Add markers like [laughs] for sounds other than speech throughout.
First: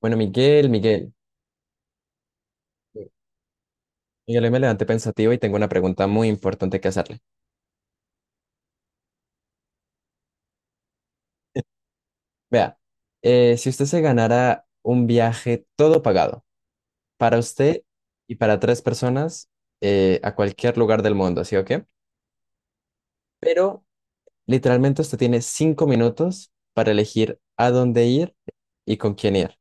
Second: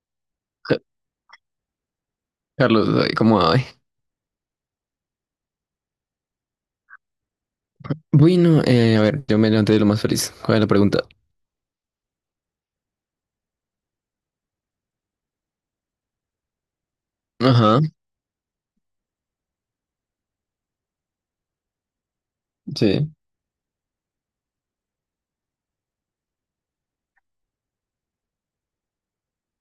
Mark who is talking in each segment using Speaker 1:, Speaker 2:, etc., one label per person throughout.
Speaker 1: Bueno, Miguel,
Speaker 2: Ca-
Speaker 1: Miguel,
Speaker 2: Carlos, ay, ¿cómo hay?
Speaker 1: Miguel, hoy me levanté pensativo y tengo una pregunta muy importante que hacerle.
Speaker 2: Bueno, a ver, yo me levanté de lo más feliz. ¿Cuál es la pregunta?
Speaker 1: Vea, si usted se ganara un viaje todo pagado para
Speaker 2: Ajá,
Speaker 1: usted y para tres personas a cualquier lugar del mundo, ¿sí o qué?
Speaker 2: sí.
Speaker 1: Pero literalmente usted tiene 5 minutos para elegir a dónde ir y con quién ir.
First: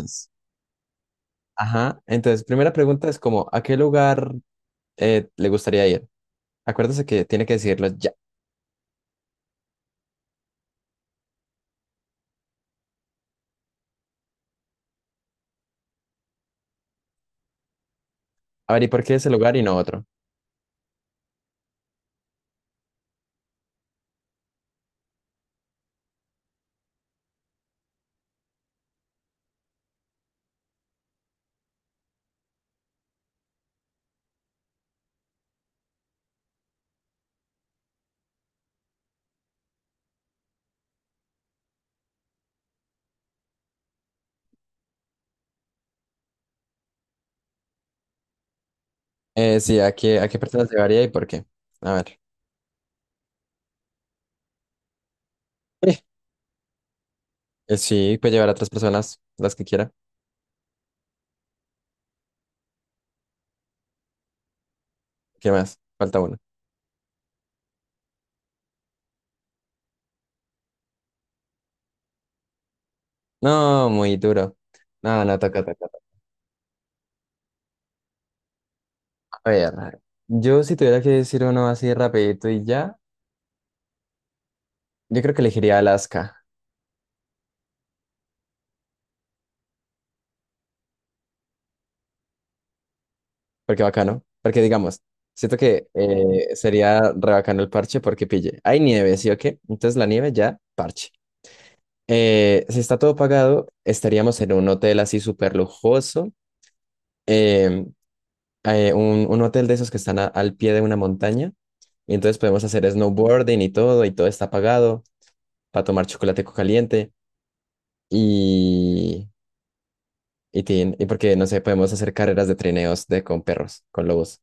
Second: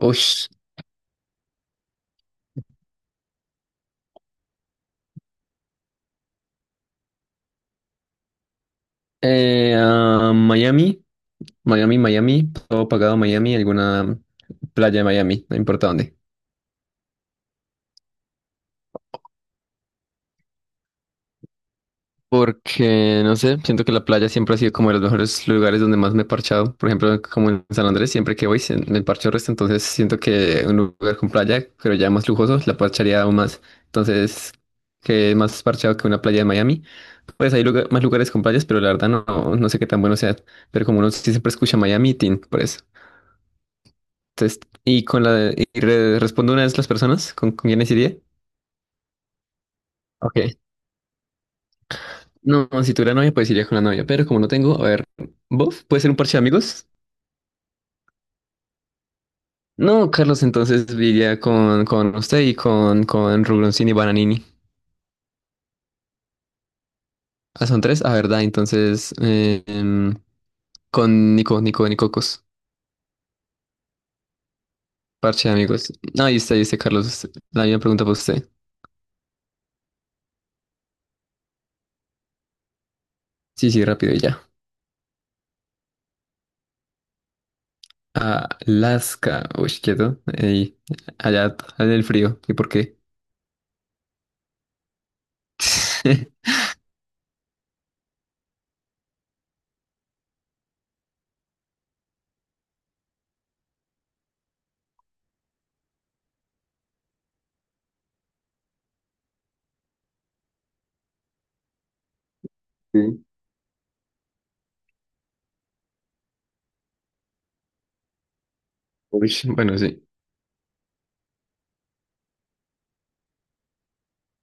Speaker 2: Uy.
Speaker 1: ajá, entonces, primera pregunta es como, ¿a qué lugar le gustaría ir? Acuérdese que tiene que decidirlo ya.
Speaker 2: Miami, Miami, todo pagado Miami, alguna playa de Miami, no importa dónde.
Speaker 1: A ver, ¿y por qué ese lugar y no otro?
Speaker 2: Porque, no sé, siento que la playa siempre ha sido como de los mejores lugares donde más me he parchado. Por ejemplo, como en San Andrés, siempre que voy me parcho el resto. Entonces siento que un lugar con playa, pero ya más lujoso, la parcharía aún más. Entonces, que más parchado que una playa de Miami. Pues más lugares con playas, pero la verdad no, no sé qué tan bueno sea. Pero como uno sí siempre escucha Miami, tin, por eso. Entonces, y con respondo una de las personas con quiénes iría.
Speaker 1: Sí, ¿a qué
Speaker 2: Ok.
Speaker 1: personas llevaría y por qué? A ver.
Speaker 2: No, si tuviera novia, pues iría con la novia, pero como no tengo, a ver, ¿vos? ¿Puede ser un parche de amigos?
Speaker 1: Sí, puede llevar a otras personas, las que quiera.
Speaker 2: No, Carlos, entonces iría con usted y con Rubroncini y Bananini.
Speaker 1: ¿Qué más? Falta uno.
Speaker 2: Ah, son tres, ah, verdad, entonces con Nicocos,
Speaker 1: No, muy duro. No, no,
Speaker 2: parche de
Speaker 1: toca, toca,
Speaker 2: amigos.
Speaker 1: toca.
Speaker 2: No, ahí está, Carlos, la misma pregunta para usted.
Speaker 1: A ver, yo si tuviera que decir uno así rapidito y ya,
Speaker 2: Sí, sí, rápido y ya.
Speaker 1: yo creo que elegiría Alaska,
Speaker 2: Alaska, uy, quieto, ey, allá en el frío, ¿y por qué?
Speaker 1: porque bacano, porque digamos, siento que
Speaker 2: [laughs]
Speaker 1: sería re bacano el parche porque pille. Hay nieve, ¿sí o qué? Entonces la nieve ya, parche. Si está todo pagado, estaríamos en un hotel así súper lujoso. Em, un hotel de esos que están al pie de una montaña. Y entonces podemos hacer
Speaker 2: Sí.
Speaker 1: snowboarding y todo está pagado para tomar chocolate caliente. Y,
Speaker 2: Uy, bueno, sí.
Speaker 1: y porque, no sé, podemos hacer carreras de trineos de, con perros, con lobos.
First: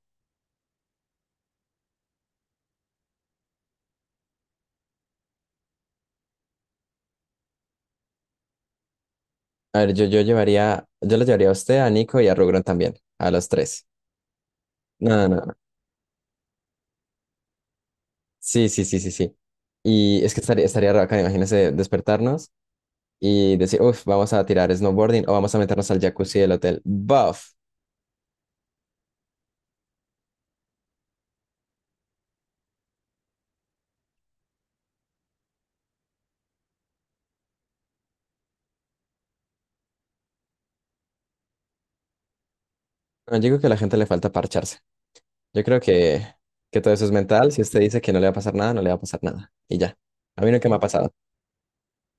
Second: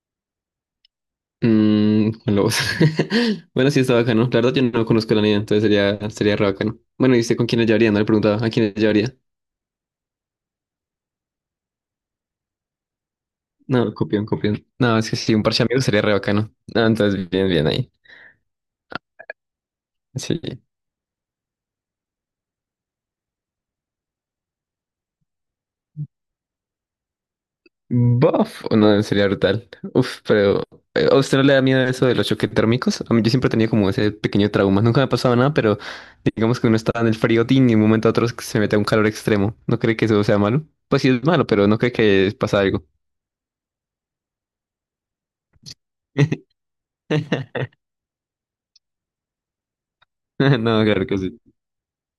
Speaker 2: Mm, con lobos. [laughs] Bueno, sí, está bacano. La verdad, yo no conozco la niña, entonces sería re bacano. Bueno, ¿y usted con quiénes llevaría? No le preguntaba. ¿A quiénes llevaría?
Speaker 1: A ver, yo los llevaría a usted, a Nico y a Rugron también, a los tres.
Speaker 2: No, copión, copión. No, es que
Speaker 1: No, no,
Speaker 2: sí, un
Speaker 1: no.
Speaker 2: parche de amigos sería re bacano. Ah, entonces, bien, bien ahí.
Speaker 1: Sí, sí, sí, sí, sí. Y es
Speaker 2: Sí.
Speaker 1: que estaría raro acá, imagínese despertarnos y decir, uff, vamos a tirar snowboarding o vamos a meternos al jacuzzi del hotel. Buff.
Speaker 2: Buff, no, sería brutal. Uf, pero ¿a usted no le da miedo eso de los choques térmicos? A mí yo siempre tenía como ese pequeño trauma. Nunca me ha pasado nada, pero digamos que uno está en el frío tin y de un momento a otro se mete a un calor extremo. ¿No cree que eso sea malo? Pues sí es malo, pero no cree que pasa algo.
Speaker 1: No, yo digo que a la gente le falta parcharse. Yo creo que todo eso es mental. Si
Speaker 2: [laughs]
Speaker 1: usted dice que no le va a pasar nada, no le va a pasar nada. Y ya. A mí
Speaker 2: [laughs]
Speaker 1: nunca me ha
Speaker 2: No, claro
Speaker 1: pasado.
Speaker 2: que sí.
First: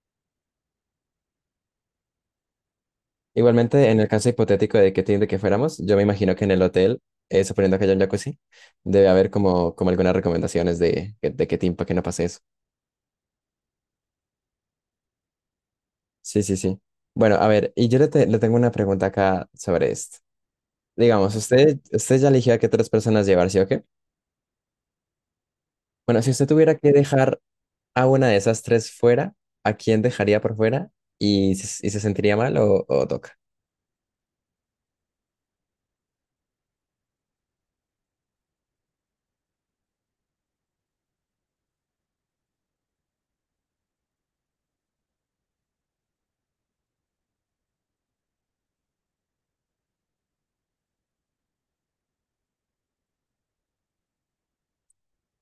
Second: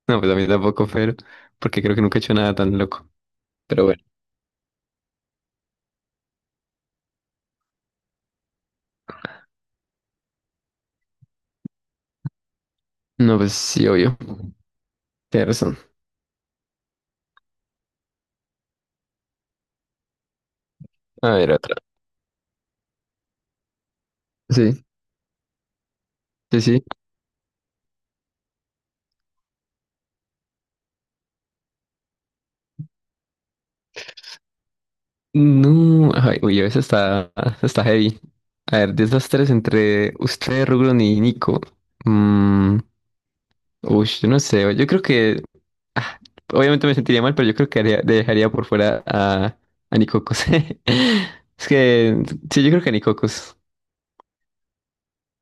Speaker 2: No, pues a mí tampoco, pero porque creo que nunca he hecho nada tan loco. Pero
Speaker 1: Igualmente, en
Speaker 2: bueno.
Speaker 1: el caso hipotético de que tiene que fuéramos, yo me imagino que en el hotel, suponiendo que haya un jacuzzi, debe haber como, como algunas recomendaciones de qué team para que no pase eso.
Speaker 2: No, pues sí, obvio. Tienes razón.
Speaker 1: Sí, sí, sí. Bueno, a ver, y yo le tengo una pregunta acá sobre esto.
Speaker 2: A
Speaker 1: Digamos,
Speaker 2: ver, otra.
Speaker 1: usted ya eligió a qué tres personas llevar, ¿sí o qué?
Speaker 2: Sí,
Speaker 1: Bueno, si usted
Speaker 2: sí,
Speaker 1: tuviera
Speaker 2: sí.
Speaker 1: que dejar a una de esas tres fuera, ¿a quién dejaría por fuera? ¿Y se sentiría mal o toca?
Speaker 2: No, ay, uy, esa está, está heavy. A ver, desastres entre usted, Rugron y Nico. Mm, uy, yo no sé. Yo creo que. Ah, obviamente me sentiría mal, pero yo creo que dejaría por fuera a Nicocos. [laughs] Es que. Sí, yo creo que a Nicocos.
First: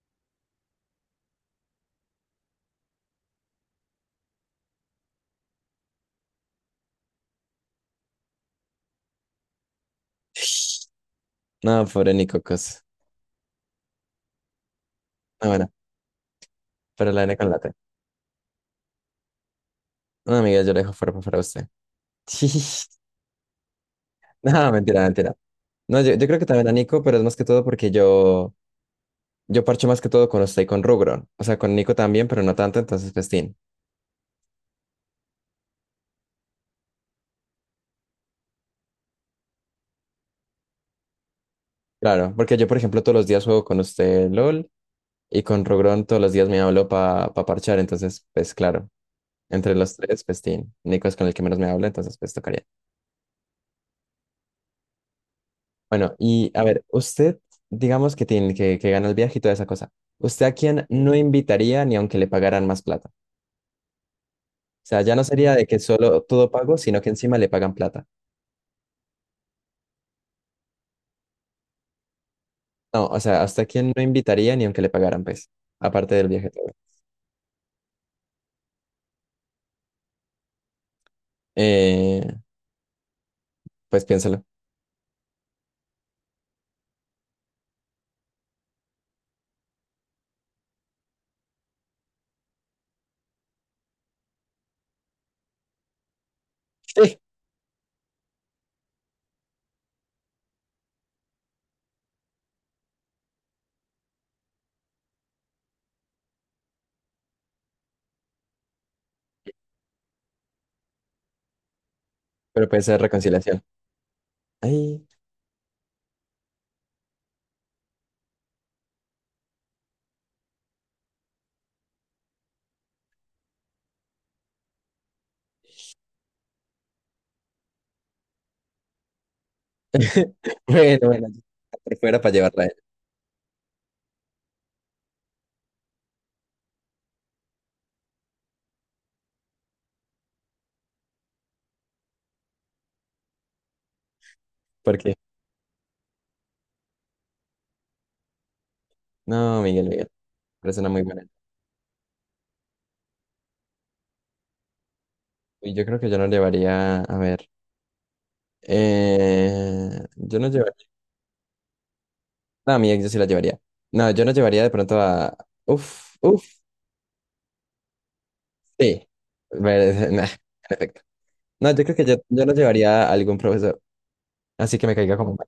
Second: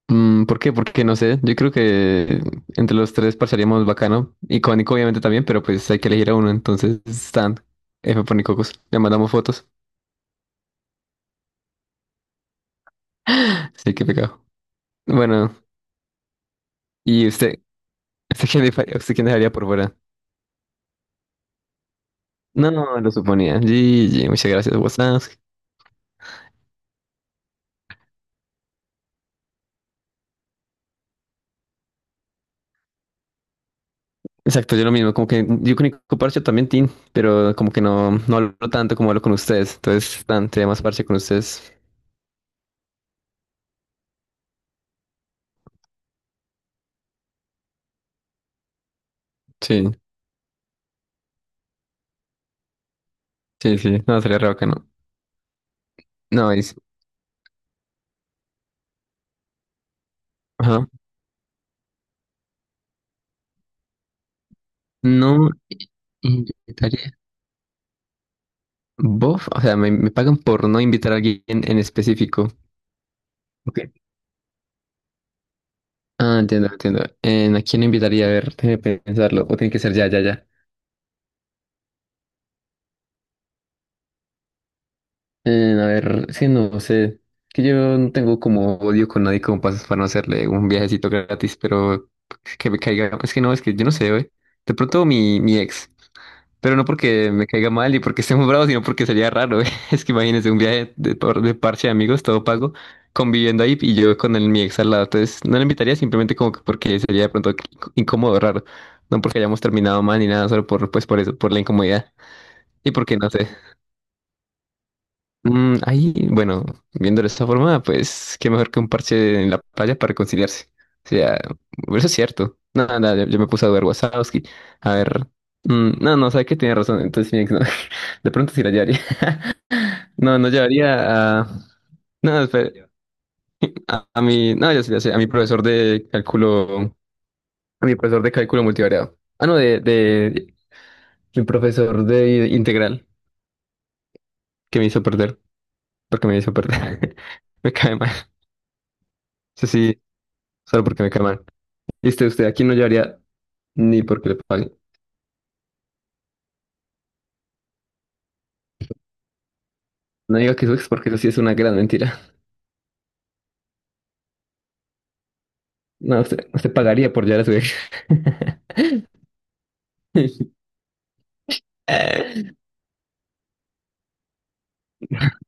Speaker 2: Mm, ¿por qué? Porque no sé. Yo creo que entre los tres parcharíamos bacano. Y con Nico obviamente también, pero pues hay que elegir a uno. Entonces Stan, F por Nicocos. Le mandamos fotos.
Speaker 1: No, pobre ni cocos.
Speaker 2: Así que pecado.
Speaker 1: No,
Speaker 2: Bueno,
Speaker 1: bueno, pero la
Speaker 2: ¿y
Speaker 1: N con
Speaker 2: usted?
Speaker 1: la T.
Speaker 2: ¿Usted quién, usted quién dejaría por fuera?
Speaker 1: No, amiga, yo la dejo fuera para usted. [laughs]
Speaker 2: No, lo suponía. GG, muchas
Speaker 1: No,
Speaker 2: gracias,
Speaker 1: mentira,
Speaker 2: WhatsApp.
Speaker 1: mentira. No, yo creo que también a Nico, pero es más que todo porque yo parcho más que todo con usted y con Rugron. O sea, con Nico también, pero no tanto, entonces festín.
Speaker 2: Exacto, yo lo mismo. Como que yo con Nico parcho también, Tin. Pero como que no, no hablo tanto como hablo con ustedes. Entonces, Stan, sería más parche con ustedes.
Speaker 1: Claro, porque yo, por ejemplo, todos los días juego con usted LOL y con Rugron todos los días me hablo para parchar, entonces, pues claro, entre
Speaker 2: Sí,
Speaker 1: los tres, festín. Nico es con el que menos me habla, entonces, pues tocaría.
Speaker 2: sí, sí. No, sería re bacano.
Speaker 1: Bueno, y
Speaker 2: No,
Speaker 1: a
Speaker 2: es...
Speaker 1: ver, usted, digamos que tiene que gana el viaje y toda esa cosa. ¿Usted a quién
Speaker 2: Ajá.
Speaker 1: no invitaría ni aunque le pagaran más plata? O sea, ya no
Speaker 2: No.
Speaker 1: sería de que solo todo pago, sino que encima le pagan plata.
Speaker 2: ¿Bof? O sea, me pagan por no invitar a alguien en específico.
Speaker 1: No, o sea, ¿hasta
Speaker 2: Ok.
Speaker 1: quién no invitaría ni aunque le pagaran, pues? Aparte del
Speaker 2: Ah,
Speaker 1: viaje todo.
Speaker 2: entiendo, entiendo. ¿A quién no invitaría? A ver, déjame pensarlo. O tiene que ser ya, ya, ya.
Speaker 1: Eh, pues piénsalo.
Speaker 2: A ver, sí, no sé. Que yo no tengo como odio con nadie como pasas para no hacerle un viajecito gratis, pero que me caiga. Es que no, es que yo no sé, güey. De pronto mi ex. Pero no
Speaker 1: Sí.
Speaker 2: porque me caiga mal y porque [laughs] esté muy bravo, sino porque sería raro. [laughs] Es que imagínense un viaje de parche de amigos, todo pago, conviviendo ahí y yo con el, mi ex al lado. Entonces no le invitaría simplemente como que porque sería de pronto incómodo, raro. No porque hayamos terminado mal ni nada, solo por, pues, por eso, por la incomodidad.
Speaker 1: Pero puede
Speaker 2: Y
Speaker 1: ser
Speaker 2: porque no sé.
Speaker 1: reconciliación. Ay.
Speaker 2: Mm, ahí, bueno, viendo de esta forma, pues qué mejor que un parche en la playa para reconciliarse. O sea, eso es cierto. No, nada, yo me puse a ver Wazowski. A ver. Mm, no, no, sabe que tiene razón. Entonces, mi ex no. [laughs] De pronto sí la llevaría. [laughs] No, no
Speaker 1: [laughs] Bueno, bueno,
Speaker 2: llevaría
Speaker 1: yo
Speaker 2: a.
Speaker 1: por fuera para
Speaker 2: No,
Speaker 1: llevarla a él.
Speaker 2: a mi. No, ya sé, a mi profesor de cálculo. A mi profesor de cálculo multivariado. Ah, no, de, de. Mi profesor de integral, que me hizo
Speaker 1: Porque,
Speaker 2: perder. Porque me hizo perder. [laughs] Me cae mal.
Speaker 1: no,
Speaker 2: Eso
Speaker 1: Miguel,
Speaker 2: sí,
Speaker 1: Miguel,
Speaker 2: solo
Speaker 1: persona muy
Speaker 2: porque me cae
Speaker 1: buena.
Speaker 2: mal. Y usted, usted aquí no llevaría ni porque le paguen.
Speaker 1: Y yo creo que yo no llevaría, a ver, eh, yo
Speaker 2: No
Speaker 1: no
Speaker 2: diga que su
Speaker 1: llevaría.
Speaker 2: ex, porque eso sí es una gran mentira. [laughs]
Speaker 1: No, a mi ex yo sí la llevaría. No, yo no llevaría de pronto a. Uf,
Speaker 2: No,
Speaker 1: uf,
Speaker 2: usted, usted pagaría por llevar a su ex. [laughs]
Speaker 1: sí. [laughs] Nah, en efecto. No, yo creo que yo no llevaría a algún profesor. Así que me caiga como mal.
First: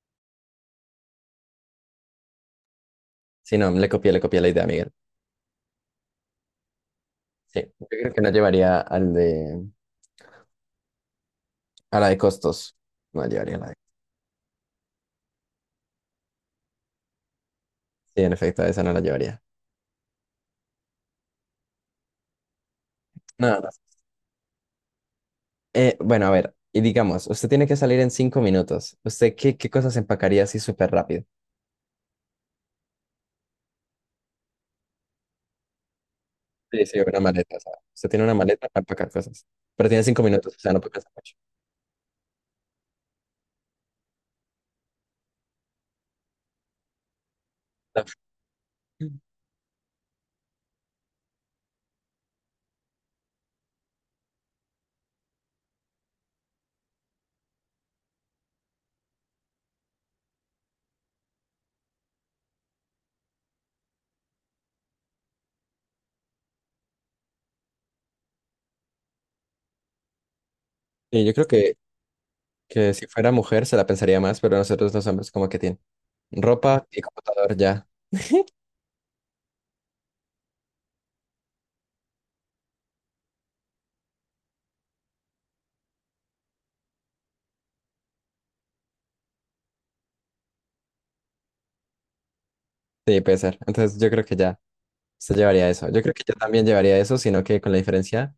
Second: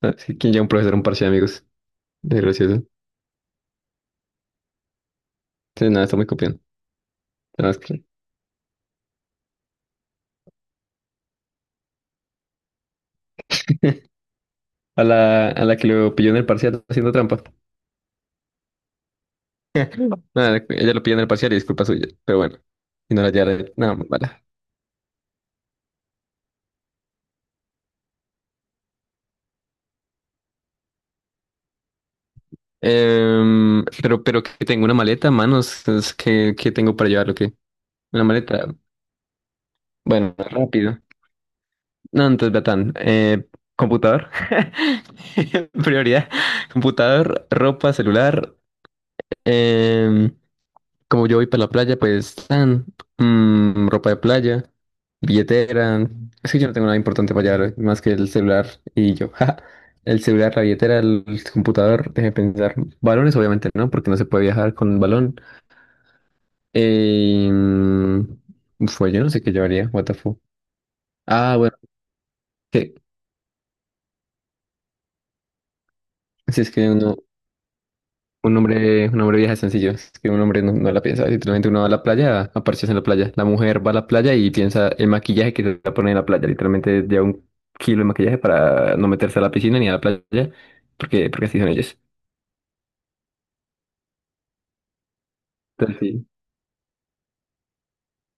Speaker 2: No, sí, ¿quién lleva un profesor a un parche de amigos? Desgracioso.
Speaker 1: Sí, no, le copié la idea a Miguel.
Speaker 2: Sí, nada, está muy copiando.
Speaker 1: Sí,
Speaker 2: Tenemos
Speaker 1: yo
Speaker 2: que-
Speaker 1: creo que no llevaría al de. A la de costos. No la llevaría a la de.
Speaker 2: [laughs] A la que lo pilló en el parcial haciendo trampa.
Speaker 1: Sí, en efecto, a esa no la llevaría.
Speaker 2: Nada, ella lo pilló en el parcial y es culpa suya. Pero bueno, y no la
Speaker 1: No,
Speaker 2: llevará.
Speaker 1: no.
Speaker 2: Nada, mala.
Speaker 1: Bueno, a ver. Y digamos, usted tiene que salir en 5 minutos. ¿Usted qué cosas empacaría así súper rápido?
Speaker 2: Em, pero que tengo una maleta, manos. Es que
Speaker 1: Sí,
Speaker 2: tengo
Speaker 1: sí,
Speaker 2: para
Speaker 1: una
Speaker 2: llevar lo que.
Speaker 1: maleta, o sea, usted tiene
Speaker 2: Una
Speaker 1: una maleta
Speaker 2: maleta.
Speaker 1: para empacar cosas. Pero tiene cinco
Speaker 2: Bueno,
Speaker 1: minutos, o sea, no puede
Speaker 2: rápido.
Speaker 1: pensar
Speaker 2: No, entonces, Betán, computador, [laughs] prioridad, computador, ropa,
Speaker 1: mucho.
Speaker 2: celular.
Speaker 1: [laughs]
Speaker 2: Em, como yo voy para la playa, pues, tan, mm, ropa de playa, billetera. Es que yo no tengo nada importante para llevar, más que el celular y yo. [laughs] Ja. El celular, la billetera, el computador, déjeme pensar. Balones, obviamente, ¿no? Porque no se puede viajar con balón. Em, fue, yo no sé qué llevaría, what the fuck.
Speaker 1: Y yo creo
Speaker 2: Ah,
Speaker 1: que,
Speaker 2: bueno,
Speaker 1: que
Speaker 2: que,
Speaker 1: si fuera mujer se la pensaría más, pero nosotros los hombres como que tienen
Speaker 2: si es
Speaker 1: ropa
Speaker 2: que
Speaker 1: y
Speaker 2: uno.
Speaker 1: computador ya
Speaker 2: Un hombre viaja sencillo, es que un hombre no, no la piensa, literalmente uno va a la playa, a parcharse en la playa, la mujer va a la playa y piensa el maquillaje que se va a poner en la playa, literalmente lleva un kilo de maquillaje para no meterse a la piscina ni a la playa, porque, porque así son ellos.
Speaker 1: de pesar. Entonces yo creo que ya se llevaría eso.
Speaker 2: Entonces,
Speaker 1: Yo creo que
Speaker 2: sí.
Speaker 1: yo también llevaría eso, sino que con la diferencia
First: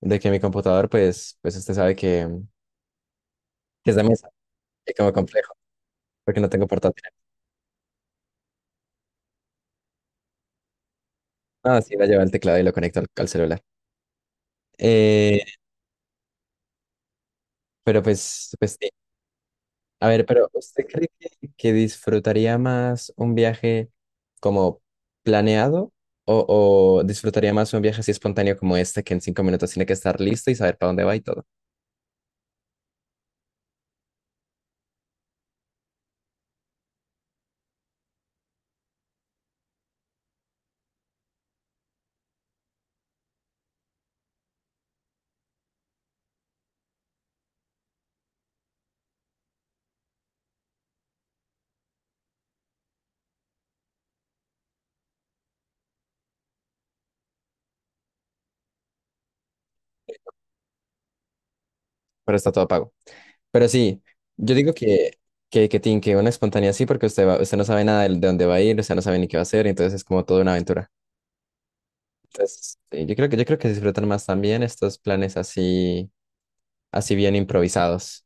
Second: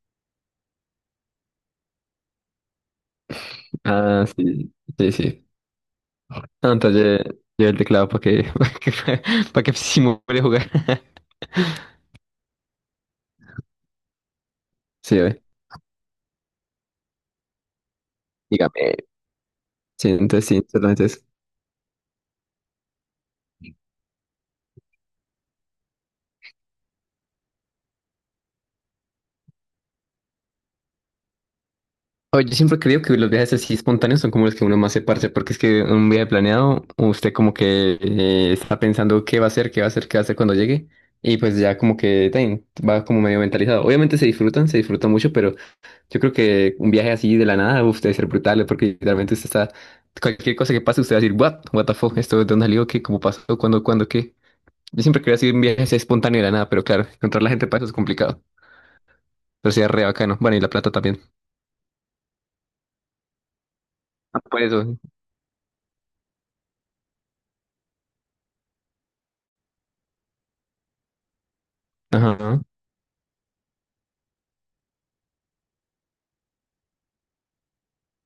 Speaker 1: de que mi computador, pues usted sabe que es de
Speaker 2: Ah,
Speaker 1: mesa,
Speaker 2: sí,
Speaker 1: que
Speaker 2: sí,
Speaker 1: como
Speaker 2: sí.
Speaker 1: complejo, porque no tengo
Speaker 2: Ah, entonces
Speaker 1: portátil.
Speaker 2: lleva el teclado para que, [laughs] para que simule jugar. [laughs]
Speaker 1: Ah, sí, la llevo el teclado y lo conecto al celular.
Speaker 2: Sí,
Speaker 1: Eh,
Speaker 2: ve.
Speaker 1: pero pues
Speaker 2: Dígame.
Speaker 1: a
Speaker 2: Sí,
Speaker 1: ver,
Speaker 2: entonces
Speaker 1: pero
Speaker 2: sí,
Speaker 1: ¿usted
Speaker 2: solamente
Speaker 1: cree que disfrutaría más un viaje como planeado o disfrutaría más un viaje así espontáneo como este que en 5 minutos tiene que estar listo y saber para dónde va y todo?
Speaker 2: oye, yo siempre creo que los viajes así espontáneos son como los que uno más se parce, porque es que un viaje planeado, usted como que está pensando qué va a hacer, qué va a hacer, qué va a hacer cuando llegue, y pues ya como que tan, va como medio mentalizado. Obviamente se disfrutan mucho, pero yo creo que un viaje así de la nada, uf, debe ser brutal, porque literalmente usted está, cualquier cosa que pase, usted va a decir, what, what the fuck, esto de dónde salió, qué, cómo pasó, cuándo, qué. Yo siempre quería hacer un viaje así espontáneo de la nada, pero claro, encontrar la gente para eso es complicado, pero sería re bacano. Bueno, y la plata también.
Speaker 1: Pero está todo pago. Pero sí,
Speaker 2: Ah,
Speaker 1: yo
Speaker 2: por
Speaker 1: digo
Speaker 2: eso.
Speaker 1: que una espontánea sí porque usted usted no sabe nada de dónde va a ir, usted no sabe ni qué va a hacer, entonces es como toda una aventura.
Speaker 2: Ajá.
Speaker 1: Entonces, sí, yo creo que disfrutan más también estos planes así, así bien improvisados.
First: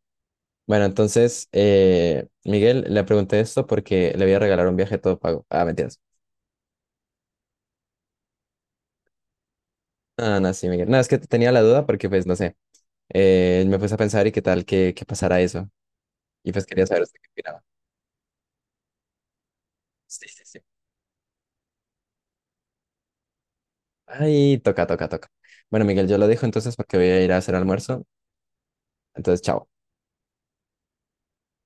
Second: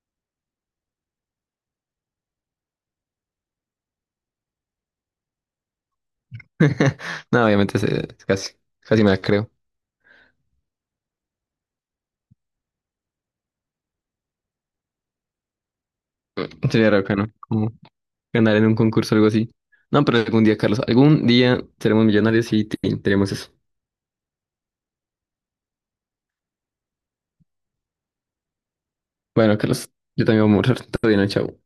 Speaker 1: Bueno, entonces, Miguel, le pregunté esto porque le voy a regalar un viaje todo pago. Ah, mentiras.
Speaker 2: [laughs] No, obviamente casi, casi me la creo.
Speaker 1: Ah, no, sí, Miguel. No, es que tenía la duda porque, pues, no sé. Me puse a pensar y qué tal que pasara eso. Y pues quería
Speaker 2: Sería
Speaker 1: saber
Speaker 2: raro que
Speaker 1: usted
Speaker 2: no,
Speaker 1: qué opinaba.
Speaker 2: como ganar en un concurso o algo así. No, pero
Speaker 1: Sí,
Speaker 2: algún
Speaker 1: sí,
Speaker 2: día,
Speaker 1: sí.
Speaker 2: Carlos, algún día seremos millonarios y tenemos eso.
Speaker 1: Ay, toca, toca, toca. Bueno, Miguel, yo lo dejo entonces porque voy a ir a hacer almuerzo. Entonces,
Speaker 2: Bueno,
Speaker 1: chao.
Speaker 2: Carlos, yo también voy a morir. Todo bien, chao.